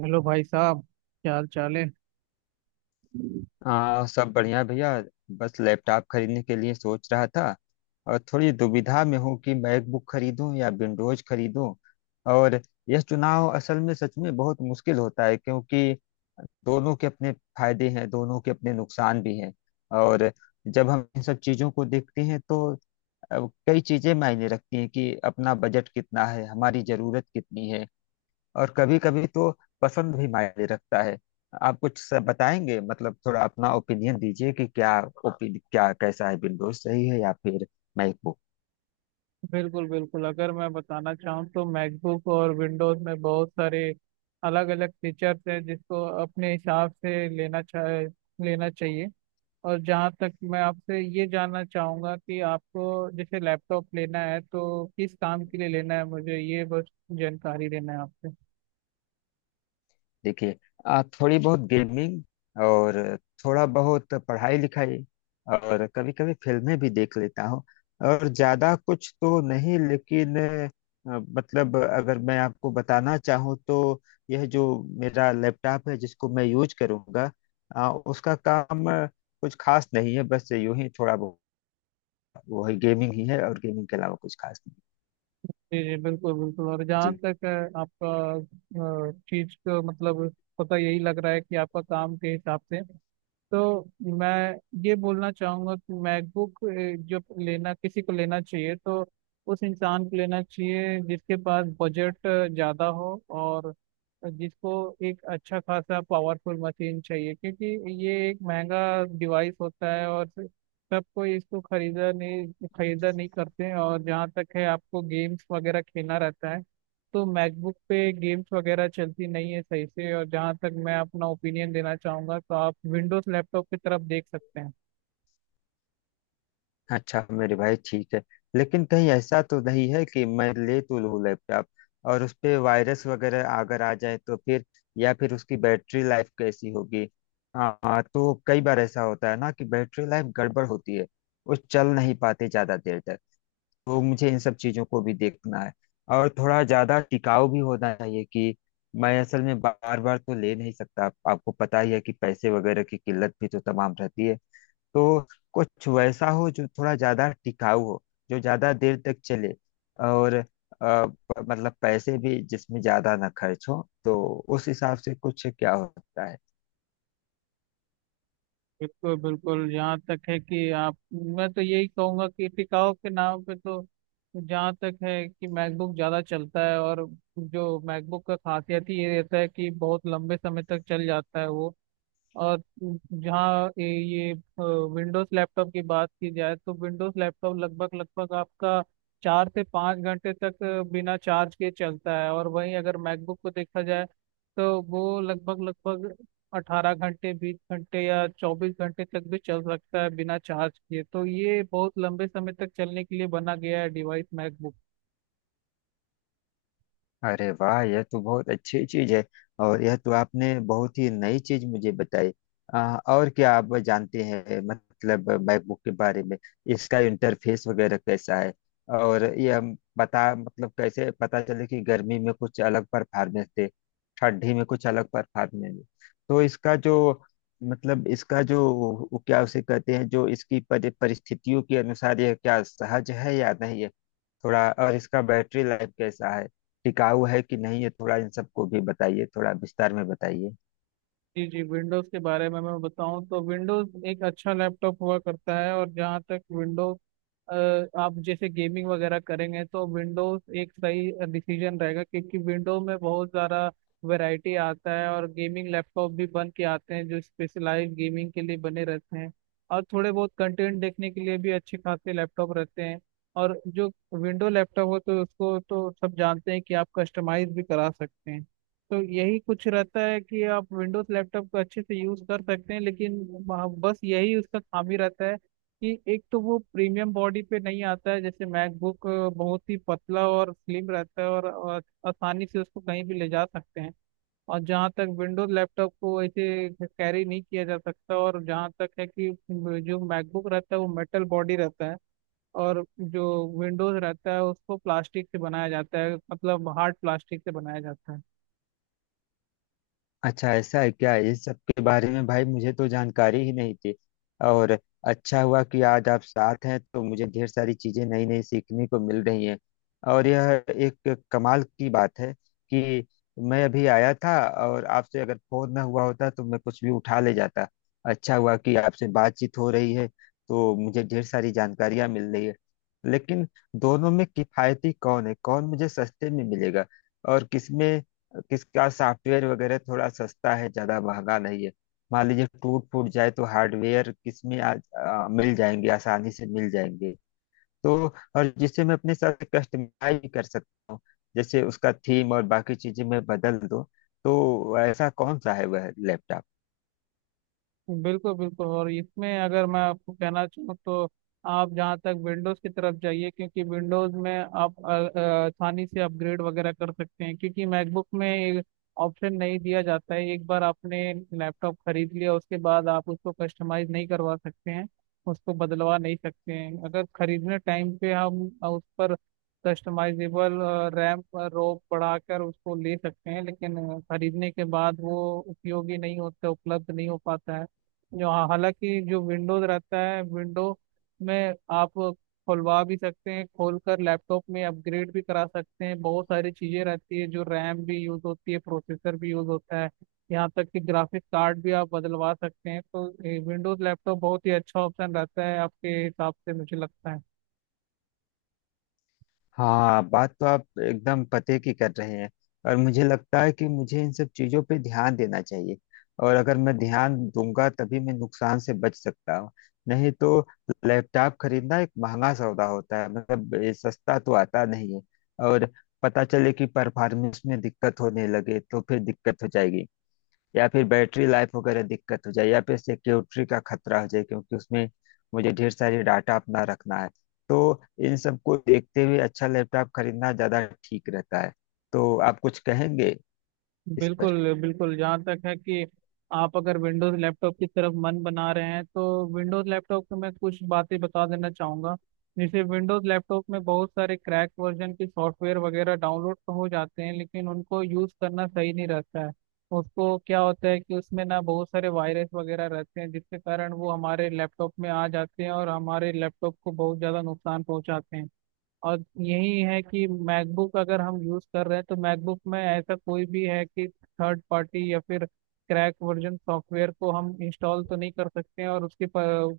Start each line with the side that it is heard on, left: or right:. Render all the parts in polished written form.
right: Hello भाई साहब, क्या हाल चाल है।
left: सब बढ़िया भैया। बस लैपटॉप खरीदने के लिए सोच रहा था और थोड़ी दुविधा में हूँ कि मैकबुक खरीदूं या विंडोज खरीदूं। और यह चुनाव असल में सच में बहुत मुश्किल होता है क्योंकि दोनों के अपने फायदे हैं, दोनों के अपने नुकसान भी हैं। और जब हम इन सब चीज़ों को देखते हैं तो अ, कई चीज़ें मायने रखती हैं कि अपना बजट कितना है, हमारी ज़रूरत कितनी है। और कभी कभी तो पसंद भी मायने रखता है। आप कुछ बताएंगे, मतलब थोड़ा अपना ओपिनियन दीजिए कि क्या ओपिन क्या कैसा है, विंडोज सही है या फिर मैकबुक।
right: बिल्कुल बिल्कुल, अगर मैं बताना चाहूँ तो मैकबुक और विंडोज में बहुत सारे अलग अलग फीचर्स हैं जिसको अपने हिसाब से लेना चाहिए। और जहाँ तक मैं आपसे ये जानना चाहूँगा कि आपको जैसे लैपटॉप लेना है तो किस काम के लिए लेना है, मुझे ये बस जानकारी लेना है आपसे।
left: देखिए, आप थोड़ी बहुत गेमिंग और थोड़ा बहुत पढ़ाई लिखाई और कभी कभी फिल्में भी देख लेता हूँ। और ज्यादा कुछ तो नहीं लेकिन मतलब अगर मैं आपको बताना चाहूँ तो यह जो मेरा लैपटॉप है जिसको मैं यूज करूँगा उसका काम कुछ खास नहीं है, बस यूं ही थोड़ा बहुत वही गेमिंग ही है। और गेमिंग के अलावा कुछ खास नहीं।
right: जी जी बिल्कुल बिल्कुल। और जहाँ
left: जी,
right: तक आपका चीज को मतलब पता यही लग रहा है कि आपका काम के हिसाब से तो मैं ये बोलना चाहूंगा कि मैकबुक जो लेना किसी को लेना चाहिए तो उस इंसान को लेना चाहिए जिसके पास बजट ज़्यादा हो और जिसको एक अच्छा खासा पावरफुल मशीन चाहिए, क्योंकि ये एक महंगा डिवाइस होता है और सब कोई इसको खरीदा नहीं करते हैं। और जहाँ तक है आपको गेम्स वगैरह खेलना रहता है, तो मैकबुक पे गेम्स वगैरह चलती नहीं है सही से, और जहाँ तक मैं अपना ओपिनियन देना चाहूंगा तो आप विंडोज लैपटॉप की तरफ देख सकते हैं।
left: अच्छा मेरे भाई ठीक है। लेकिन कहीं ऐसा तो नहीं है कि मैं ले तो लूँ लैपटॉप और उस पे वायरस वगैरह अगर आ जाए तो फिर? या फिर उसकी बैटरी लाइफ कैसी होगी? हाँ, तो कई बार ऐसा होता है ना कि बैटरी लाइफ गड़बड़ होती है, वो चल नहीं पाते ज़्यादा देर तक। तो मुझे इन सब चीज़ों को भी देखना है। और थोड़ा ज़्यादा टिकाऊ भी होना चाहिए कि मैं असल में बार बार तो ले नहीं सकता, आपको पता ही है कि पैसे वगैरह की किल्लत भी तो तमाम रहती है। तो कुछ वैसा हो जो थोड़ा ज्यादा टिकाऊ हो, जो ज्यादा देर तक चले। और अ, मतलब पैसे भी जिसमें ज्यादा ना खर्च हो, तो उस हिसाब से कुछ क्या होता है?
right: बिल्कुल बिल्कुल, यहाँ तक है कि आप, मैं तो यही कहूंगा कि टिकाऊ के नाम पे तो जहाँ तक है कि मैकबुक ज़्यादा चलता है, और जो मैकबुक का खासियत ही ये रहता है कि बहुत लंबे समय तक चल जाता है वो। और जहाँ ये विंडोज लैपटॉप की बात की जाए तो विंडोज लैपटॉप लगभग लगभग आपका 4 से 5 घंटे तक बिना चार्ज के चलता है, और वहीं अगर मैकबुक को देखा जाए तो वो लगभग लगभग 18 घंटे, 20 घंटे या 24 घंटे तक भी चल सकता है बिना चार्ज किए। तो ये बहुत लंबे समय तक चलने के लिए बना गया है डिवाइस मैकबुक।
left: अरे वाह, यह तो बहुत अच्छी चीज है। और यह तो आपने बहुत ही नई चीज मुझे बताई। और क्या आप जानते हैं, मतलब मैकबुक के बारे में, इसका इंटरफेस वगैरह कैसा है? और यह बता, मतलब कैसे पता चले कि गर्मी में कुछ अलग परफॉर्मेंस दे, ठंडी में कुछ अलग परफॉर्मेंस दे। तो इसका जो, मतलब इसका जो वो क्या उसे कहते हैं, जो इसकी परिस्थितियों के अनुसार यह क्या सहज है या नहीं है। थोड़ा और इसका बैटरी लाइफ कैसा है, टिकाऊ है कि नहीं, ये थोड़ा इन सबको भी बताइए, थोड़ा विस्तार में बताइए।
right: जी जी, विंडोज के बारे में मैं बताऊं तो विंडोज एक अच्छा लैपटॉप हुआ करता है। और जहाँ तक विंडोज, आप जैसे गेमिंग वगैरह करेंगे तो विंडोज एक सही डिसीजन रहेगा, क्योंकि विंडो में बहुत ज़्यादा वैरायटी आता है और गेमिंग लैपटॉप भी बन के आते हैं जो स्पेशलाइज गेमिंग के लिए बने रहते हैं, और थोड़े बहुत कंटेंट देखने के लिए भी अच्छे खासे लैपटॉप रहते हैं। और जो विंडो लैपटॉप हो तो उसको तो सब जानते हैं कि आप कस्टमाइज भी करा सकते हैं। तो यही कुछ रहता है कि आप विंडोज लैपटॉप को अच्छे से यूज़ कर सकते हैं, लेकिन बस यही उसका खामी रहता है कि एक तो वो प्रीमियम बॉडी पे नहीं आता है। जैसे मैकबुक बहुत ही पतला और स्लिम रहता है, और आसानी से उसको कहीं भी ले जा सकते हैं, और जहाँ तक विंडोज लैपटॉप को ऐसे कैरी नहीं किया जा सकता। और जहाँ तक है कि जो मैकबुक रहता है वो मेटल बॉडी रहता है, और जो विंडोज रहता है उसको प्लास्टिक से बनाया जाता है, मतलब हार्ड प्लास्टिक से बनाया जाता है।
left: अच्छा, ऐसा है क्या? इस सब के बारे में भाई मुझे तो जानकारी ही नहीं थी। और अच्छा हुआ कि आज आप साथ हैं तो मुझे ढेर सारी चीजें नई नई सीखने को मिल रही हैं। और यह एक कमाल की बात है कि मैं अभी आया था और आपसे अगर फोन ना हुआ होता तो मैं कुछ भी उठा ले जाता। अच्छा हुआ कि आपसे बातचीत हो रही है तो मुझे ढेर सारी जानकारियां मिल रही है। लेकिन दोनों में किफायती कौन है, कौन मुझे सस्ते में मिलेगा? और किसमें, किसका सॉफ्टवेयर वगैरह थोड़ा सस्ता है, ज्यादा महंगा नहीं है? मान लीजिए टूट फूट जाए तो हार्डवेयर किसमें आ, आ, मिल जाएंगे, आसानी से मिल जाएंगे? तो, और जिससे मैं अपने साथ कस्टमाइज भी कर सकता हूँ, जैसे उसका थीम और बाकी चीजें मैं बदल दूँ, तो ऐसा कौन सा है वह लैपटॉप?
right: बिल्कुल बिल्कुल, और इसमें अगर मैं आपको कहना चाहूँ तो आप जहाँ तक विंडोज़ की तरफ जाइए, क्योंकि विंडोज़ में आप आसानी से अपग्रेड वगैरह कर सकते हैं, क्योंकि मैकबुक में ऑप्शन नहीं दिया जाता है। एक बार आपने लैपटॉप खरीद लिया उसके बाद आप उसको कस्टमाइज नहीं करवा सकते हैं, उसको बदलवा नहीं सकते हैं। अगर खरीदने टाइम पे हम उस पर कस्टमाइजेबल रैम, रोम बढ़ाकर उसको ले सकते हैं, लेकिन खरीदने के बाद वो उपयोगी नहीं होता, उपलब्ध नहीं हो पाता है। जो हाँ, हालांकि जो विंडोज रहता है, विंडो में आप खुलवा भी सकते हैं, खोलकर लैपटॉप में अपग्रेड भी करा सकते हैं। बहुत सारी चीजें रहती है जो रैम भी यूज होती है, प्रोसेसर भी यूज होता है, यहाँ तक कि ग्राफिक कार्ड भी आप बदलवा सकते हैं। तो विंडोज लैपटॉप बहुत ही अच्छा ऑप्शन रहता है आपके हिसाब से, मुझे लगता है।
left: हाँ, बात तो आप एकदम पते की कर रहे हैं। और मुझे लगता है कि मुझे इन सब चीजों पे ध्यान देना चाहिए, और अगर मैं ध्यान दूंगा तभी मैं नुकसान से बच सकता हूँ। नहीं तो लैपटॉप खरीदना एक महंगा सौदा होता है, मतलब ये सस्ता तो आता नहीं है। और पता चले कि परफॉर्मेंस में दिक्कत होने लगे तो फिर दिक्कत हो जाएगी, या फिर बैटरी लाइफ वगैरह दिक्कत हो जाए, या फिर सिक्योरिटी का खतरा हो जाए, क्योंकि उसमें मुझे ढेर सारी डाटा अपना रखना है। तो इन सबको देखते हुए अच्छा लैपटॉप खरीदना ज़्यादा ठीक रहता है। तो आप कुछ कहेंगे इस पर?
right: बिल्कुल बिल्कुल, जहाँ तक है कि आप अगर विंडोज लैपटॉप की तरफ मन बना रहे हैं तो विंडोज लैपटॉप को मैं कुछ बातें बता देना चाहूँगा। जैसे विंडोज लैपटॉप में बहुत सारे क्रैक वर्जन के सॉफ्टवेयर वगैरह डाउनलोड तो हो जाते हैं, लेकिन उनको यूज़ करना सही नहीं रहता है। उसको क्या होता है कि उसमें ना बहुत सारे वायरस वगैरह रहते हैं, जिसके कारण वो हमारे लैपटॉप में आ जाते हैं और हमारे लैपटॉप को बहुत ज़्यादा नुकसान पहुंचाते हैं। और यही है कि मैकबुक अगर हम यूज कर रहे हैं तो मैकबुक में ऐसा कोई भी है कि थर्ड पार्टी या फिर क्रैक वर्जन सॉफ्टवेयर को हम इंस्टॉल तो नहीं कर सकते हैं, और उसकी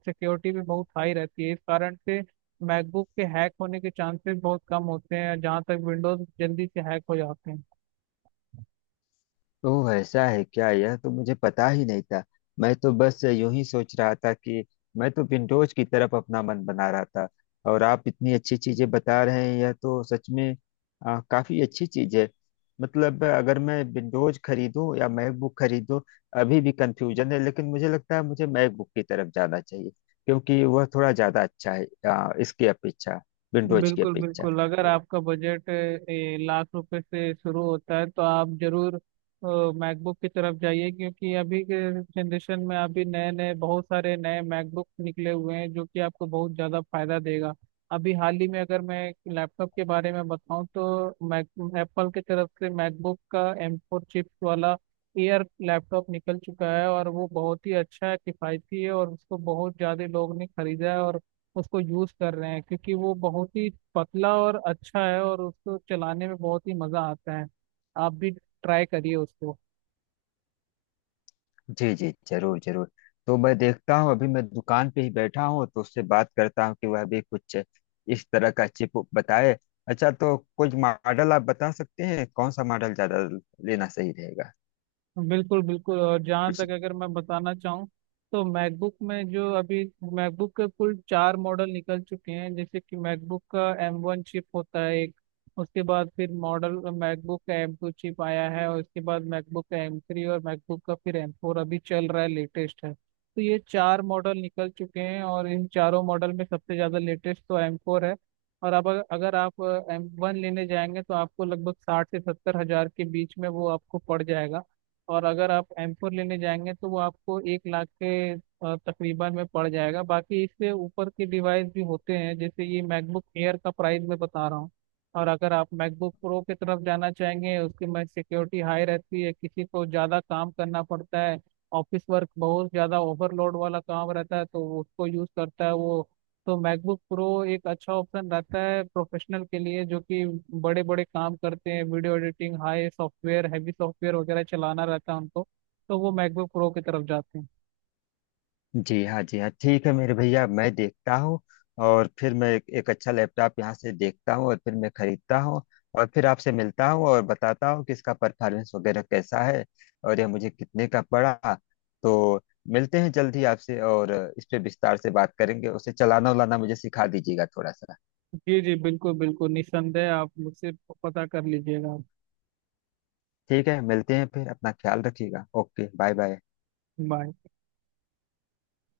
right: सिक्योरिटी भी बहुत हाई रहती है। इस कारण से मैकबुक के हैक होने के चांसेस बहुत कम होते हैं, जहाँ तक विंडोज जल्दी से हैक हो जाते हैं।
left: तो ऐसा है क्या? यह तो मुझे पता ही नहीं था। मैं तो बस यूं ही सोच रहा था कि मैं तो विंडोज की तरफ अपना मन बना रहा था, और आप इतनी अच्छी चीजें बता रहे हैं, यह तो सच में काफी अच्छी चीज है। मतलब अगर मैं विंडोज खरीदूं या मैकबुक खरीदूं, अभी भी कंफ्यूजन है, लेकिन मुझे लगता है मुझे मैकबुक की तरफ जाना चाहिए, क्योंकि वह थोड़ा ज्यादा अच्छा है इसकी अपेक्षा, विंडोज की
right: बिल्कुल
left: अपेक्षा।
right: बिल्कुल, अगर आपका बजट लाख रुपए से शुरू होता है तो आप जरूर मैकबुक की तरफ जाइए, क्योंकि अभी के जनरेशन में अभी नए नए बहुत सारे नए मैकबुक निकले हुए हैं जो कि आपको बहुत ज़्यादा फायदा देगा। अभी हाल ही में अगर मैं लैपटॉप के बारे में बताऊं तो मैक एप्पल की तरफ से मैकबुक का M4 चिप्स वाला एयर लैपटॉप निकल चुका है, और वो बहुत ही अच्छा है, किफ़ायती है, और उसको बहुत ज़्यादा लोग ने खरीदा है और उसको यूज कर रहे हैं, क्योंकि वो बहुत ही पतला और अच्छा है और उसको चलाने में बहुत ही मजा आता है। आप भी ट्राई करिए उसको।
left: जी जी, जरूर जरूर। तो मैं देखता हूँ, अभी मैं दुकान पे ही बैठा हूँ तो उससे बात करता हूँ कि वह भी कुछ इस तरह का चिप बताए। अच्छा, तो कुछ मॉडल आप बता सकते हैं, कौन सा मॉडल ज्यादा लेना सही रहेगा?
right: बिल्कुल बिल्कुल, और जहाँ
left: कुछ?
right: तक अगर मैं बताना चाहूँ तो मैकबुक में जो अभी मैकबुक के कुल चार मॉडल निकल चुके हैं। जैसे कि मैकबुक का M1 चिप होता है एक, उसके बाद फिर मॉडल मैकबुक का M2 चिप आया है, और उसके बाद मैकबुक का M3, और मैकबुक का फिर M4 अभी चल रहा है, लेटेस्ट है। तो ये चार मॉडल निकल चुके हैं और इन चारों मॉडल में सबसे ज़्यादा लेटेस्ट तो M4 है। और अब अगर अगर आप M1 लेने जाएंगे तो आपको लगभग 60 से 70 हज़ार के बीच में वो आपको पड़ जाएगा, और अगर आप M4 लेने जाएंगे तो वो आपको 1 लाख के तकरीबन में पड़ जाएगा। बाकी इससे ऊपर के डिवाइस भी होते हैं, जैसे ये मैकबुक एयर का प्राइस मैं बता रहा हूँ। और अगर आप मैकबुक प्रो की तरफ जाना चाहेंगे, उसकी में सिक्योरिटी हाई रहती है, किसी को ज़्यादा काम करना पड़ता है, ऑफिस वर्क बहुत ज़्यादा ओवरलोड वाला काम रहता है तो उसको यूज़ करता है वो। तो मैकबुक प्रो एक अच्छा ऑप्शन रहता है प्रोफेशनल के लिए, जो कि बड़े बड़े काम करते हैं, video editing, high software, heavy software वगैरह चलाना रहता है उनको, तो वो मैकबुक प्रो की तरफ जाते हैं।
left: जी हाँ, जी हाँ, ठीक है मेरे भैया, मैं देखता हूँ। और फिर मैं एक अच्छा लैपटॉप यहाँ से देखता हूँ और फिर मैं खरीदता हूँ। और फिर आपसे मिलता हूँ और बताता हूँ कि इसका परफॉर्मेंस वगैरह कैसा है, और यह मुझे कितने का पड़ा। तो मिलते हैं जल्द ही आपसे, और इस पे विस्तार से बात करेंगे। उसे चलाना उलाना मुझे सिखा दीजिएगा थोड़ा सा।
right: जी जी बिल्कुल बिल्कुल, निस्संदेह आप मुझसे पता कर लीजिएगा।
left: ठीक है, मिलते हैं फिर, अपना ख्याल रखिएगा। Okay, bye bye.
right: बाय।